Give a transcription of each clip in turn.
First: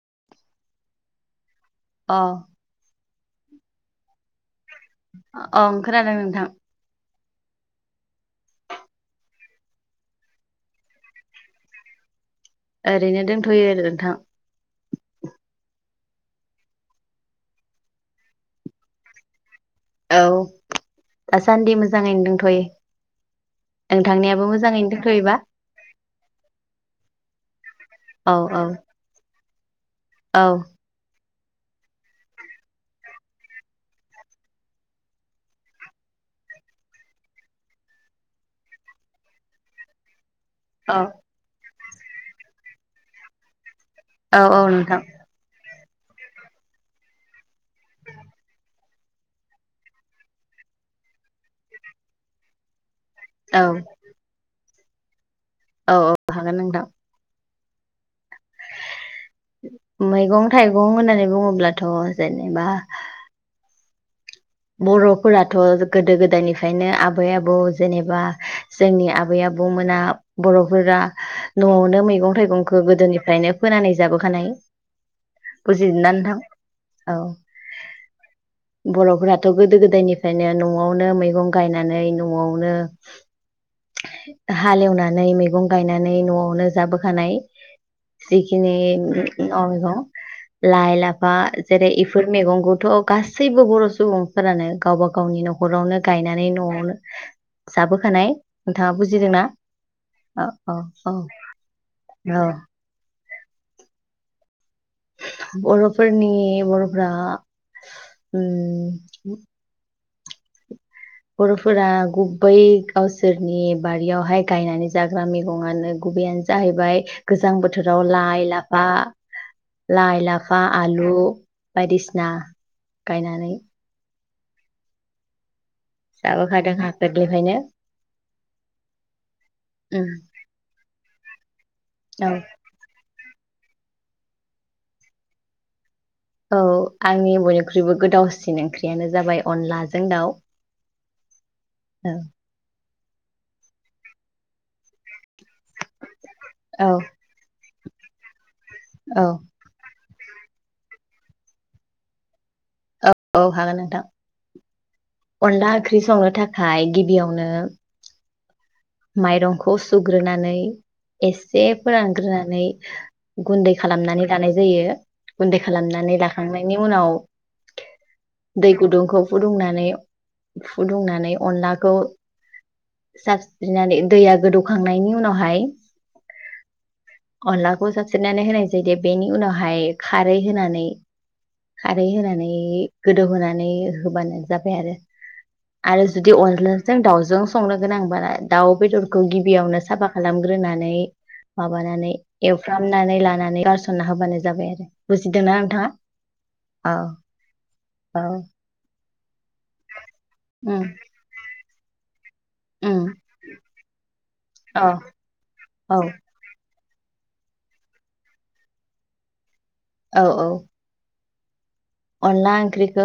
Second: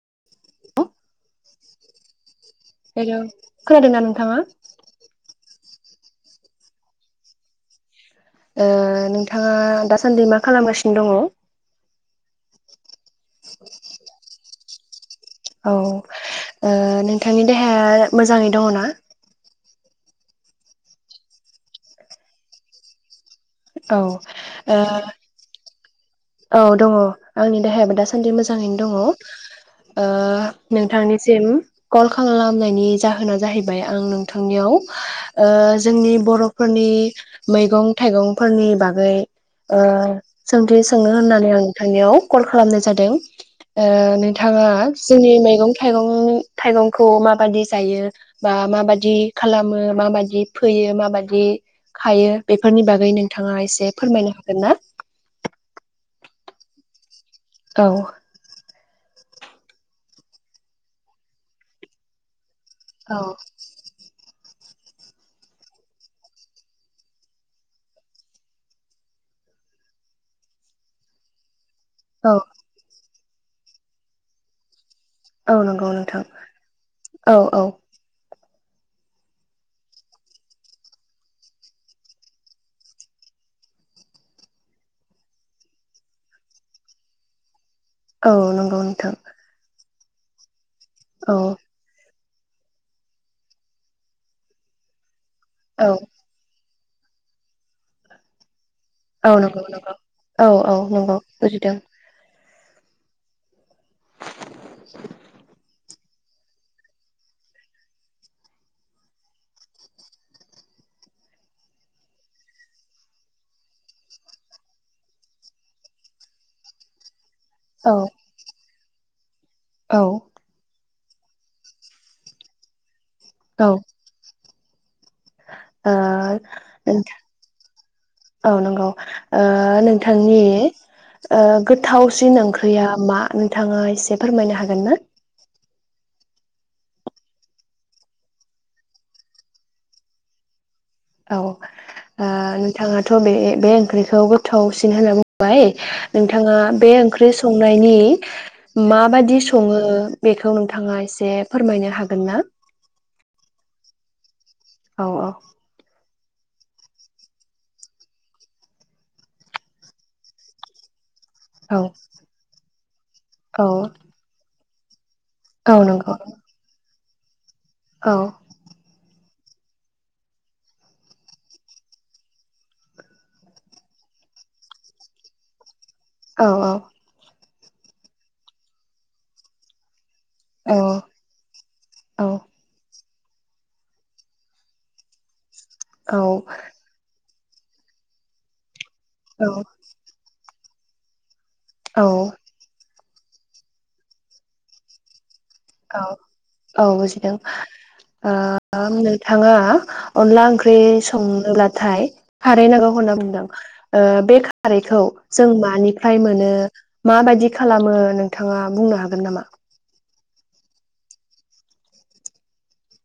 [inaudible] अ hello खोनादोंना नोंथाङा? अं खोनादों नोंथां। ओ नोंथाङा दासान्दि मा खालामगासिनो दङ? ओ रैनो दंथ'यो आरो नोंथां। औ ओ नोंथांनि देहाया मोजाङै दङ ना? औ दासान्दि मोजाङैनो दंथ'यो। औ ओंथांनियाबो ओ मोजाङैनो दंथ'योबा? औ दङ आंनि देहायाबो औ दासान्दि औ मोजाङैनो दङ। ओ औ नोंथांनि सिम कल खालामनायनि जाहोना जाहैबाय आ नोंथांनिआव ओ जोंनि बर'निफोरनि मैगं थाइगंफोरनि बागै ओ सोंथि औ सोंनो होननानै आं थांनायाव कल खालामनाय जादों। ओ औ औ नोंथाङा नोंथां जोंनि मैगं थाइगंनि थाइगंखौ माबायदि जायो बा माबाद दि खालामो माबादि फैयो माबादि खायो बेफोरनि बाग गै नोंथाङा औ एसे फोरमायनो हागोन ना? औ औ हागोन नोंथां। औ मैगं थाइगं होननानै बुङोब्लाथ' जेन नेबा बर'फोराथ' गोदो गोदायनिफ्रायनो आबै आबौ जेनेबा जोंनि आबै आबौमोना बर'फोरा न'आवनो औ मैगं थाइगंखौ गोदोनि निफ्रायनो फोनानै जाबोखानाय । औ नंगौ नोंथां औ औ । बर'फोरा गोदो गोदायनिफ्रायनो न'आवनो मैगं गायनानै न'आवनो हालेवनानै मैगं गायनानै न'आवनो जाबोखानाय । औ जिखिनि नंगौ नोंथां [unintelligible] लाइ लाफा औ जेरै बेफोर मैगंखौथ' गासैबो बर' सुबुं फोरानो गावबा गाव गावनि औ न'खरावनो गायनानै न'आवनो जाबोखानाय नोंथाङा औ बुजिदोंना नंगौ नंगौ औ औ नंगौ बुजिदों । औ बर' फोरनि बर'फ्रा उम बर'फोरा गुबै गावसोरनि बारियावहाय गायनानै जाग्रा मैगङानो गुबैयानो जाहैबाय । गोजां औ बोथोराव लाइ ला लाफा औ लाइ, लाफा, आलु बायदि सिना गायनानै ओ ओ जाबोखादोंखा नोंथां गोरलैनिफ्रायनो औ नंगौ ओ नोंथांनि ओ । औ गोथावसिन ओंख्रिया मा? नोंथाङा एसे फोरमायनो हागोन ना? औ आंनि बयनिख्रुइबो गोथावसिन ओंख्रियानो जाबाय अनलाजों दाउ औ ओ औ नोंथाङा बे ओंख्रिखौ गोथावसिन । सिन होनना बुंबाय नोंथाङा औ बे ओंख्रि सं नायनि औ माबादि सङो? बेखौ नोंथाङा एसे फोरमायनो हागोन ना? औ औ हागोन नोंथां औ । अनला ओंख्रि संनो थाखाय गिबियावनो माइरंखौ सुग्रोनानै एसे औ फोरानग्रोनानै गुनदै खालामनानै लानाय जा यो गुनदै औ नंगौ खालामनानै लाखांनायनि उनाव औ दै गुदुंखौ फुदुंनानै फुदुंनानै अनलाखौ सा सिफ्रिनानै दैया गोदौखांनायनि उनावहाय औ औ अनलाखौ सारस्रोनानै होनाय जायो बेनि उनावहाय खारै औ होनानै खारै होनानै गोदौहोनानै होबानो जाबाय आरो आरो जुदि अनलाजों दाउजों संनो गोनांबा दाउ बेदर खौ गिबियावनो साफा खालाम ग्रोनानै औ माबानानै एवफ्राम नानै गारसनना होबानो जाबाय आरो बुजि औ औ बुजिदों औ ओ नोंथाङा अनला ओंख्रि उम संनोब्ला थाय खारै नांगौ उम होनना बुंदों बे औ खारैखौ जों मानिफ्राय मोनो माबायदि खालामो नोंथाङा बुंनो हागोन नामा औ औ अनला ओंख्रिखौ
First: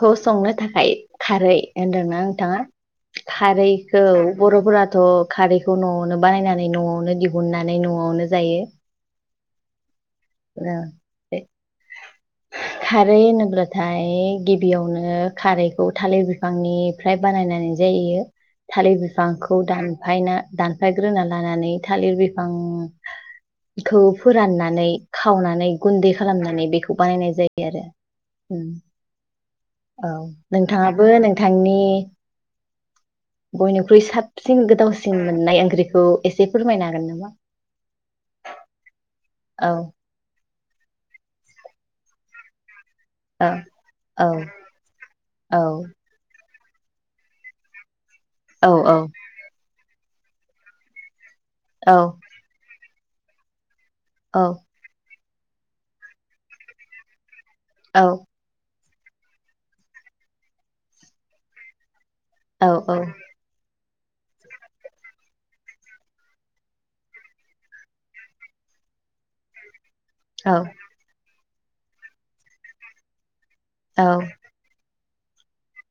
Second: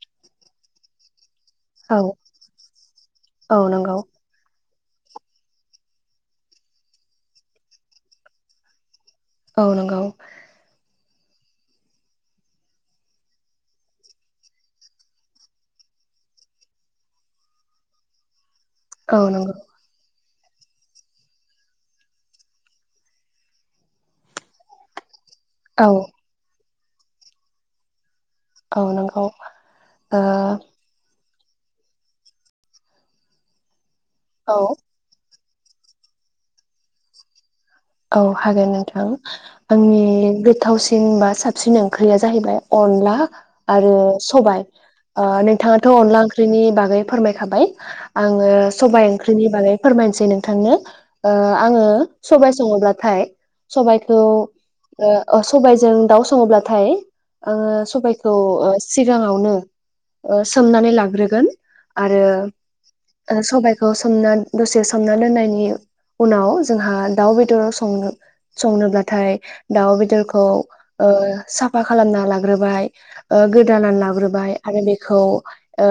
खौ संनो थाखाय खारै औ होनदोंना नोंथाङा औ नंगौ खारैखौ बर'फोरा थ' खारैखौ न'आवनो बानायनानै न'आवनो दिहुननानै न'आवनो जायो औ नंगौ औ [unintelligible] खारै होनोब्लाथाय गिबियावनो खारैखौ थालिर बिफांनिफ्राय बानायनानै जायो थालिर औ नंगौ बिफांखौ दानफायना दानफायग्रोना लानानै थालिर बिफांखौ फोराननानै खावनानै औ गुनदै खालामनानै बेखौ खौ बानायनाय जायो आरो औ नंगौ औ ओ ओम नोंथाङाबो नों नोंथांनि बयनो ख्रुय औ साबसिन गोथावसिन मोननाय ओंख्रिखौ एसे फोरमायनो हागोन नामा? औ हागोन नोंथां औ आंनि गोथावसिन बा साबसिन ओंख्रिया जाहैबाय अनला औ आरो सबाइ ओ औ नोंथाङाथ' अनला ओंख्रि नि बागै फोरमायखाबाय आङो औ सबाइ ओंख्रिनि बागै फोरमायनो नोसै नोंथांनो ओ आङो औ सबाइ सङोब्लाथाय सबाइखौ औ ओ ओ सबाइजों दाउ सङोब्लाथाय आङो औ सबाइखौ ओ सिगाङावनो सोमनानै लाग्रोगोन आरो औ सबाइ खौ सोमना दसे सोमना दोननायनि उनाव जोंहा दाउ बेद र संनो संनोब्लाथाय दाउ बेदरखौ ओ साफा खालामना लाग्रोबाय ओ गोदानानै औ लाग्रोबाय आरो बे खौ ओ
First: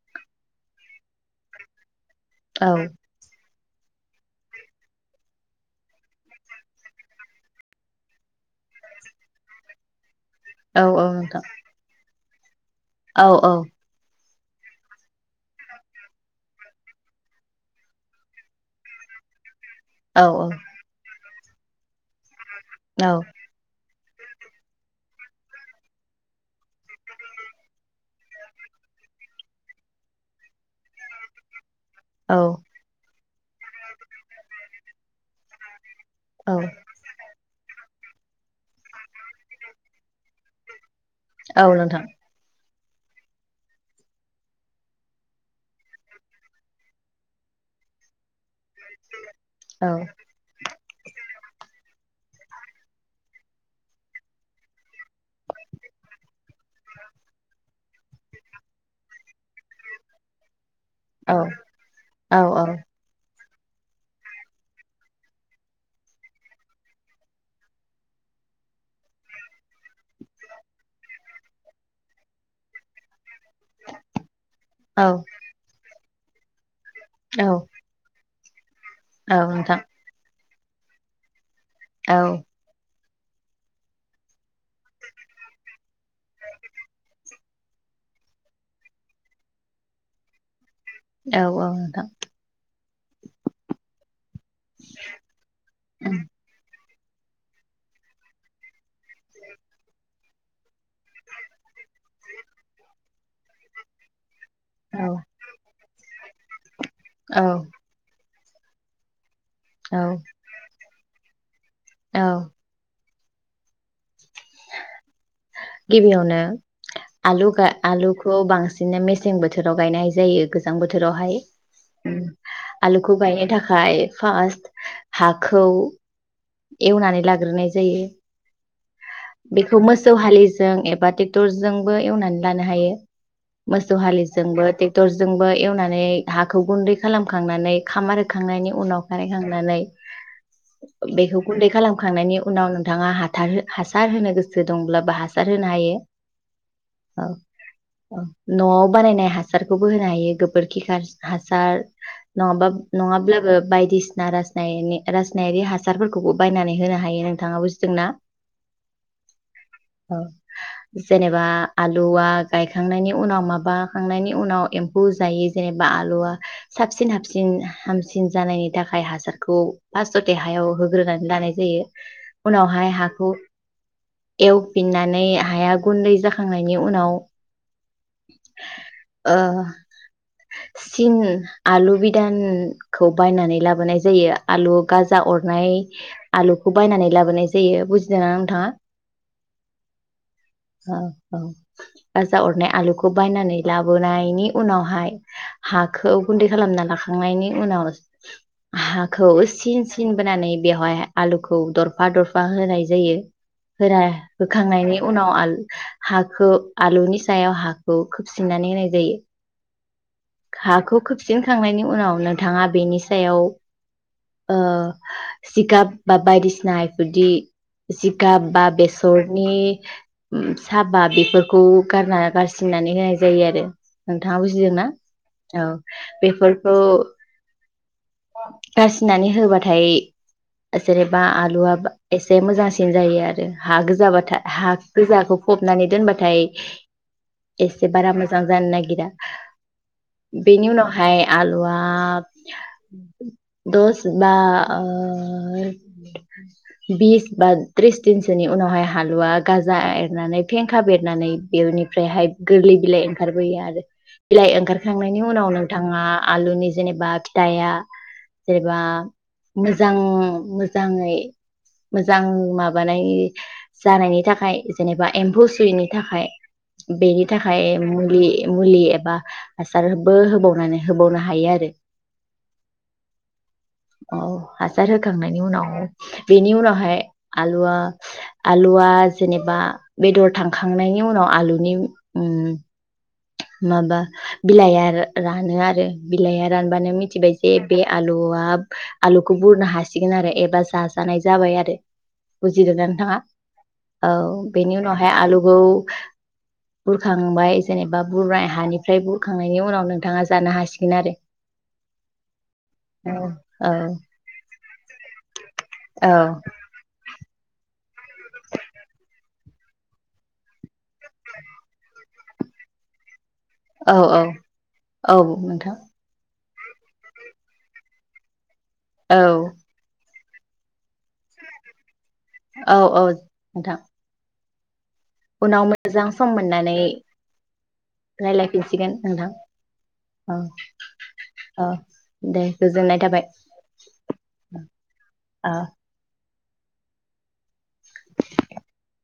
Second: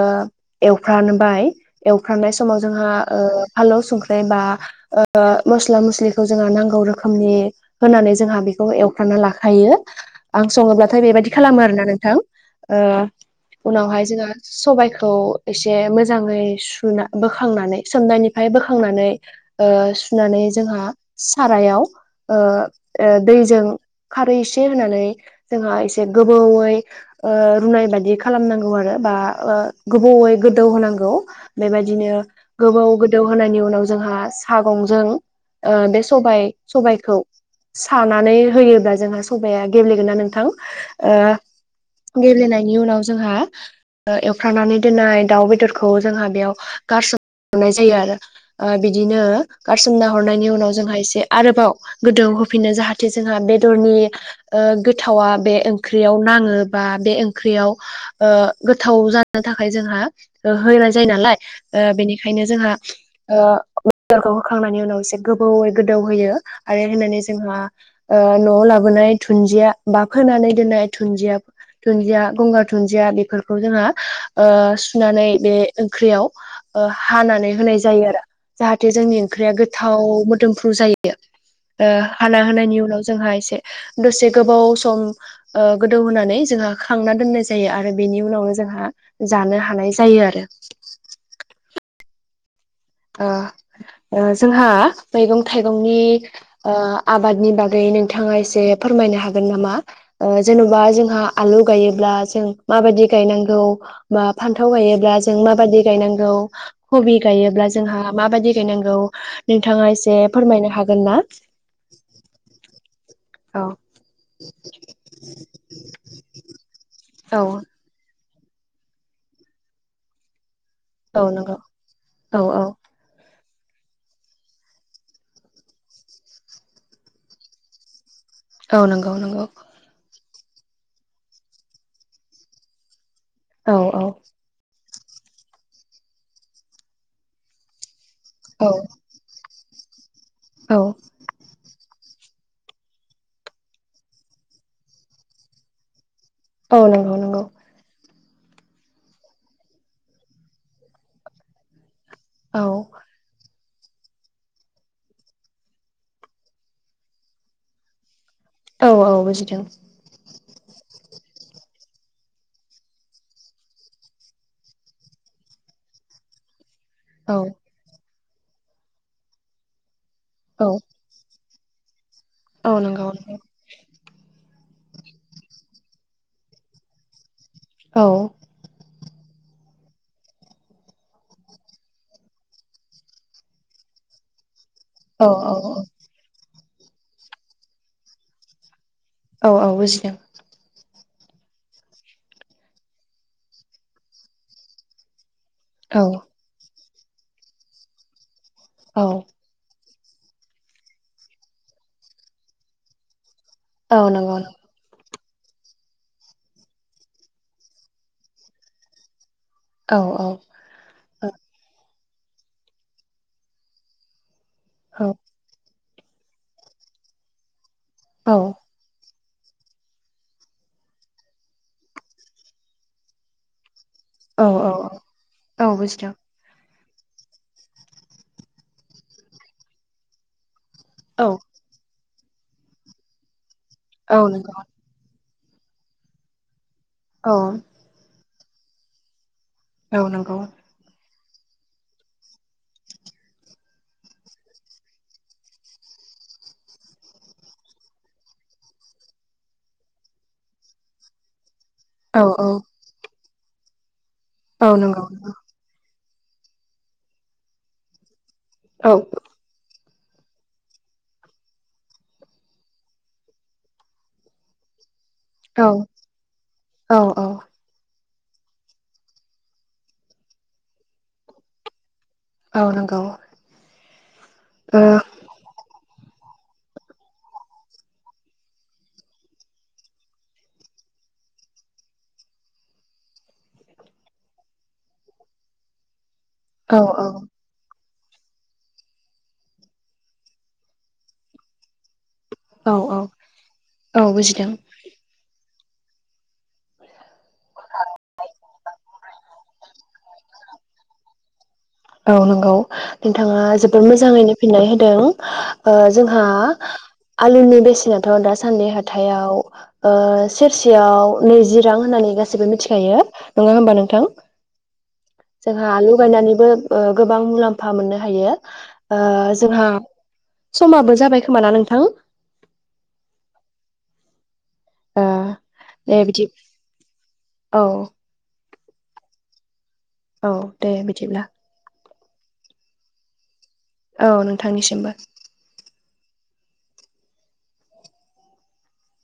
एवफ्रामबाय एव फ्रामनाय समाव जोंहा ओ फानलौ संख्रि बा ओ मस्ला मस्लि जोंहा नांगौ रोखोमनि होनानै जोंहा बेखौ एवफ्रामना लाखायो आं सङोब्लाथाय बेबायदि खालामो आरोना नोंथां ओ उनावहाय जोङो सबाइखौ एसे मोजाङै सुना बोखांनानै सोमनायनिफ्राय बोखांनानै ओ सुनानै जोंहा सारायाव ओ ओ दैजों खारै एसे होनानै जोंहा एसे गोबौयै ओ रुनाय बायदि खालामनांगौ आरो बा गोबौयै गोदौ होनांगौ बेबायदिनो औ गोबाव गो दौहोननि उनाव जोंहा सागंजों ओ औ सबाइ-सबाइखौ सानानै होयोब्ला जोंहा सबाइया गेब्लेगोन ना नोंथां औ नोंथां ओ गेब्लेनायनि बेनि उनाव जोंहा ओ एवफ्रामनानै दोननाय दाउ बेदरखौ जोंहा बेयाव गारसोमनाय जायो आरो ओ बिदिनो औ गारसोमना हरनायनि उनाव एसे आरोबाव गोदौहोफिनो जाहाथे जोंहा बेदरनि ओ गोथावा बे ओंख्रियाव नाङो बा बे ओंख्रियाव ओ गोथाव जानो थाखाय जोंहा होनाय जायो औ नालाय ओ औ बेनिखायनो औ जोंहा ओ बेदरखौ होखांनायनि उनाव एसे गो यै गोदौहोयो आरो होननानै जोंहा न'आव लाबोनाय दुनजिया बा फोनानै दोननाय दुनजिया गंगार दुनजिया गंगार दुनजिया बेफोरखौ जोङो ओ औ सुनानै बे ओंख्रियाव [inaudible] ओ हानानै होनाय जायो आरो जाहाथे जोंनि औ ओंख्रिया नोंथां गोथाव मोदोमफ्रु जायो ओ औ हाना होनायनि उनाव जोंहा एसे दसे गोबाव सम ओ गोदौहोनानै जोंहा खांना दोननाय जायो आरो बेनि उनावनो जोंहा जानो हानाय जायो आरो औ औ नोंथां आह ओ जोंहा मैगं थाइगंनि ओ आबादनि बागै नोंथाङा एसे फोरमायनो हागोन नामा ओ जेन'बा जोंहा आलु गायोब्ला जों माबादि गायनांगौ बा फान्थाव गायोब्ला जों माबादि गायनांगौ कबि औ नोंथां औ नोंथां औ गायोब्ला जों हा माबायदि गायनांगौ नोंथाङा एसे फोरमायनो हागोन ना औ औ गिबियावनो औ आलु गाय आलु खौ बांसिननो मेसें बोथोराव गायनाय जायो गोजां औ बोथोरावहाय नंगौ ओम औ औ आलुखौ गायनो थाखाय थाखाय फारस्ट हाखौ एवनानै लाग्रोनाय जायो औ नंगौ औ नंगौ बेखौ मोसौ हालिजों एबा टेक्टरजोंबो एवनानै लानो हायो औ मोसौ औ हालिजोंबो ट्राकटर- टेकटरजोंबो एवनानै हाखौ गुनदै खालामखांनानै खामार खांनायनि औ उनावहाय नानै औ [unintelligible] बेखौ गुनदै खालामो । खांनायनि उनाव नोंथाङा हाथार हासार होनो गोसो दंब्लाबो हासार होनो हायो । औ नंगौ नंगौ । न'आव बानायनाय हासारखौबो होनो हायो गोबोरखि हासा हासार। औ नङाबा नङाब्लाबो बायदिसिना रासायनिक रासनायारि हासारफोरखौबो बायनानै होनो हायो नोंथाङा बुजिदोंना? औ औ बुजिदों औ । जेनेबा आलुआ गायखांनायनि उनाव माबाखांनायनि उनाव एमफौ जायो जेनेबा आलुआ साबसिन औ हाबसिन हामसि हांसिन जानायनि थाखाय हासारखौ फास्तथाव औ हायाव होग्रोनानै दानाय जायो । औ उनावहाय नंगौ हाखौ नंगौ एवफिननानै हाया गुनदै जाखांनायनि उनाव औ । ओ सिन [unintelligible] आलु बिदानखौ बायनानै लाबोनाय जायो । आलु गाजा औ औ औ अरनाय आलु खौ बायनानै लाबोनाय जायो बुजिदों ना नोंथाङा? औ औ बुजिदों । औ औ गाजा अरनाय आलुखौ बायनानै लाबोनायनि उनावहाय औ हाखौ गुनदै खालामना लाखां खांनायनि उनाव औ हाखौ एसेसो सिन बोनानै बेवहाय आलुखौ दरफा दरफा होनाय जायो । औ फोरा नंगौ नंगौ होखांनायनि उनाव हाखौ आलुनि सायाव हाखौ खोबसिननानै होनाय जायो ‌। औ औ हाखौ खोबसिनखांनायनि उनाव नोथाङा बेनि सायाव ओ औ जिगाब बा बायदिसिना इफोरदि औ जिगाब थासरनि सापाट बेफोरखौ गारना गारसिननानै होनाय जायो आरो नोंथाङा औ बुजिदोंना औ औ बेफोर औ गारसिनानै होबाथाय जेनेबा औ आलुआ एसे मोजांसिन जायो आरो हा औ गोजाबाथाय नंगौ हा गोजाखौ फबनानै दोनबाथाय औ एसे बारा मोजां जां जानो नागिरा औ नंगौ बेनि उनावहाय आलुवा दस बा ओ बिस बा त्रिस दिनसोनि उनावहाय आलुवा गाजा बेरनानै फेंखा बेरनानै औ बेनिफ्रायहाय औ गोरलै बिलाइ ओं- खारबोयो आरो बिलाइ औ नंगौ ओंखारखांनायनि उनाव नोंथाङा आलुनि जेनेबा फिथाइया [inaudible] सबा औ [unintelligible] मोजां मोजाङै मोजां माबानाय जानायनि थाखाय जेनेबा एमफौ औ सुयैनि थाखाय औ बेनि औ थाखाय मुलि मुलि एबा हासारबो होबावनानै होबावनो हायो आरो औ नंगौ औ ओ हासार होखांनायनि उनाव बेनि उनावहाय आलुवा आलुवा जेनेबा बेदर थांखांनायनि उनाव आलुनि ओम माबा बिलाइआ रानो आरो बिलाइया औ रानबानो मिथिबाय जे बे आलुआ आलुखौ बुरनो हासिगोन आरो एबा जाजानाय जाबाय आरो औ बुजिदों औ नोंथाङा औ बेनि उनावहाय आलु खौ बुरखांबाय बुंखांनायनि उनाव नोंथाङा जानो हासिगोन आरो औ नंगौ नोंथाङा औ जोबोद मोजाङैनो फिननाय होदों औ जोंहा आलुनि बेसेनाथ' दासान्दि हाथायाव ओ सेरसेयाव नैजि रां होननानै गासैबो मिथिखायो नङा होमबा औ नोंथां औ जोंहा नोंथां आलु गायनानैबो ओ गोबां मुलाम्फा मोननो हायो। ओ औ जोंहा समाबो जाबाय खोमा ना नोंथां औ औ नोंथां ओ उनाव दे मोजां बिदि सम मोननानै औ रायलाय फिनसिगोन नोंथां औ दे बिदिब्ला औ दे गोजोननाय थाबाय औ नोंथांनिसिमबो औ [inaudible]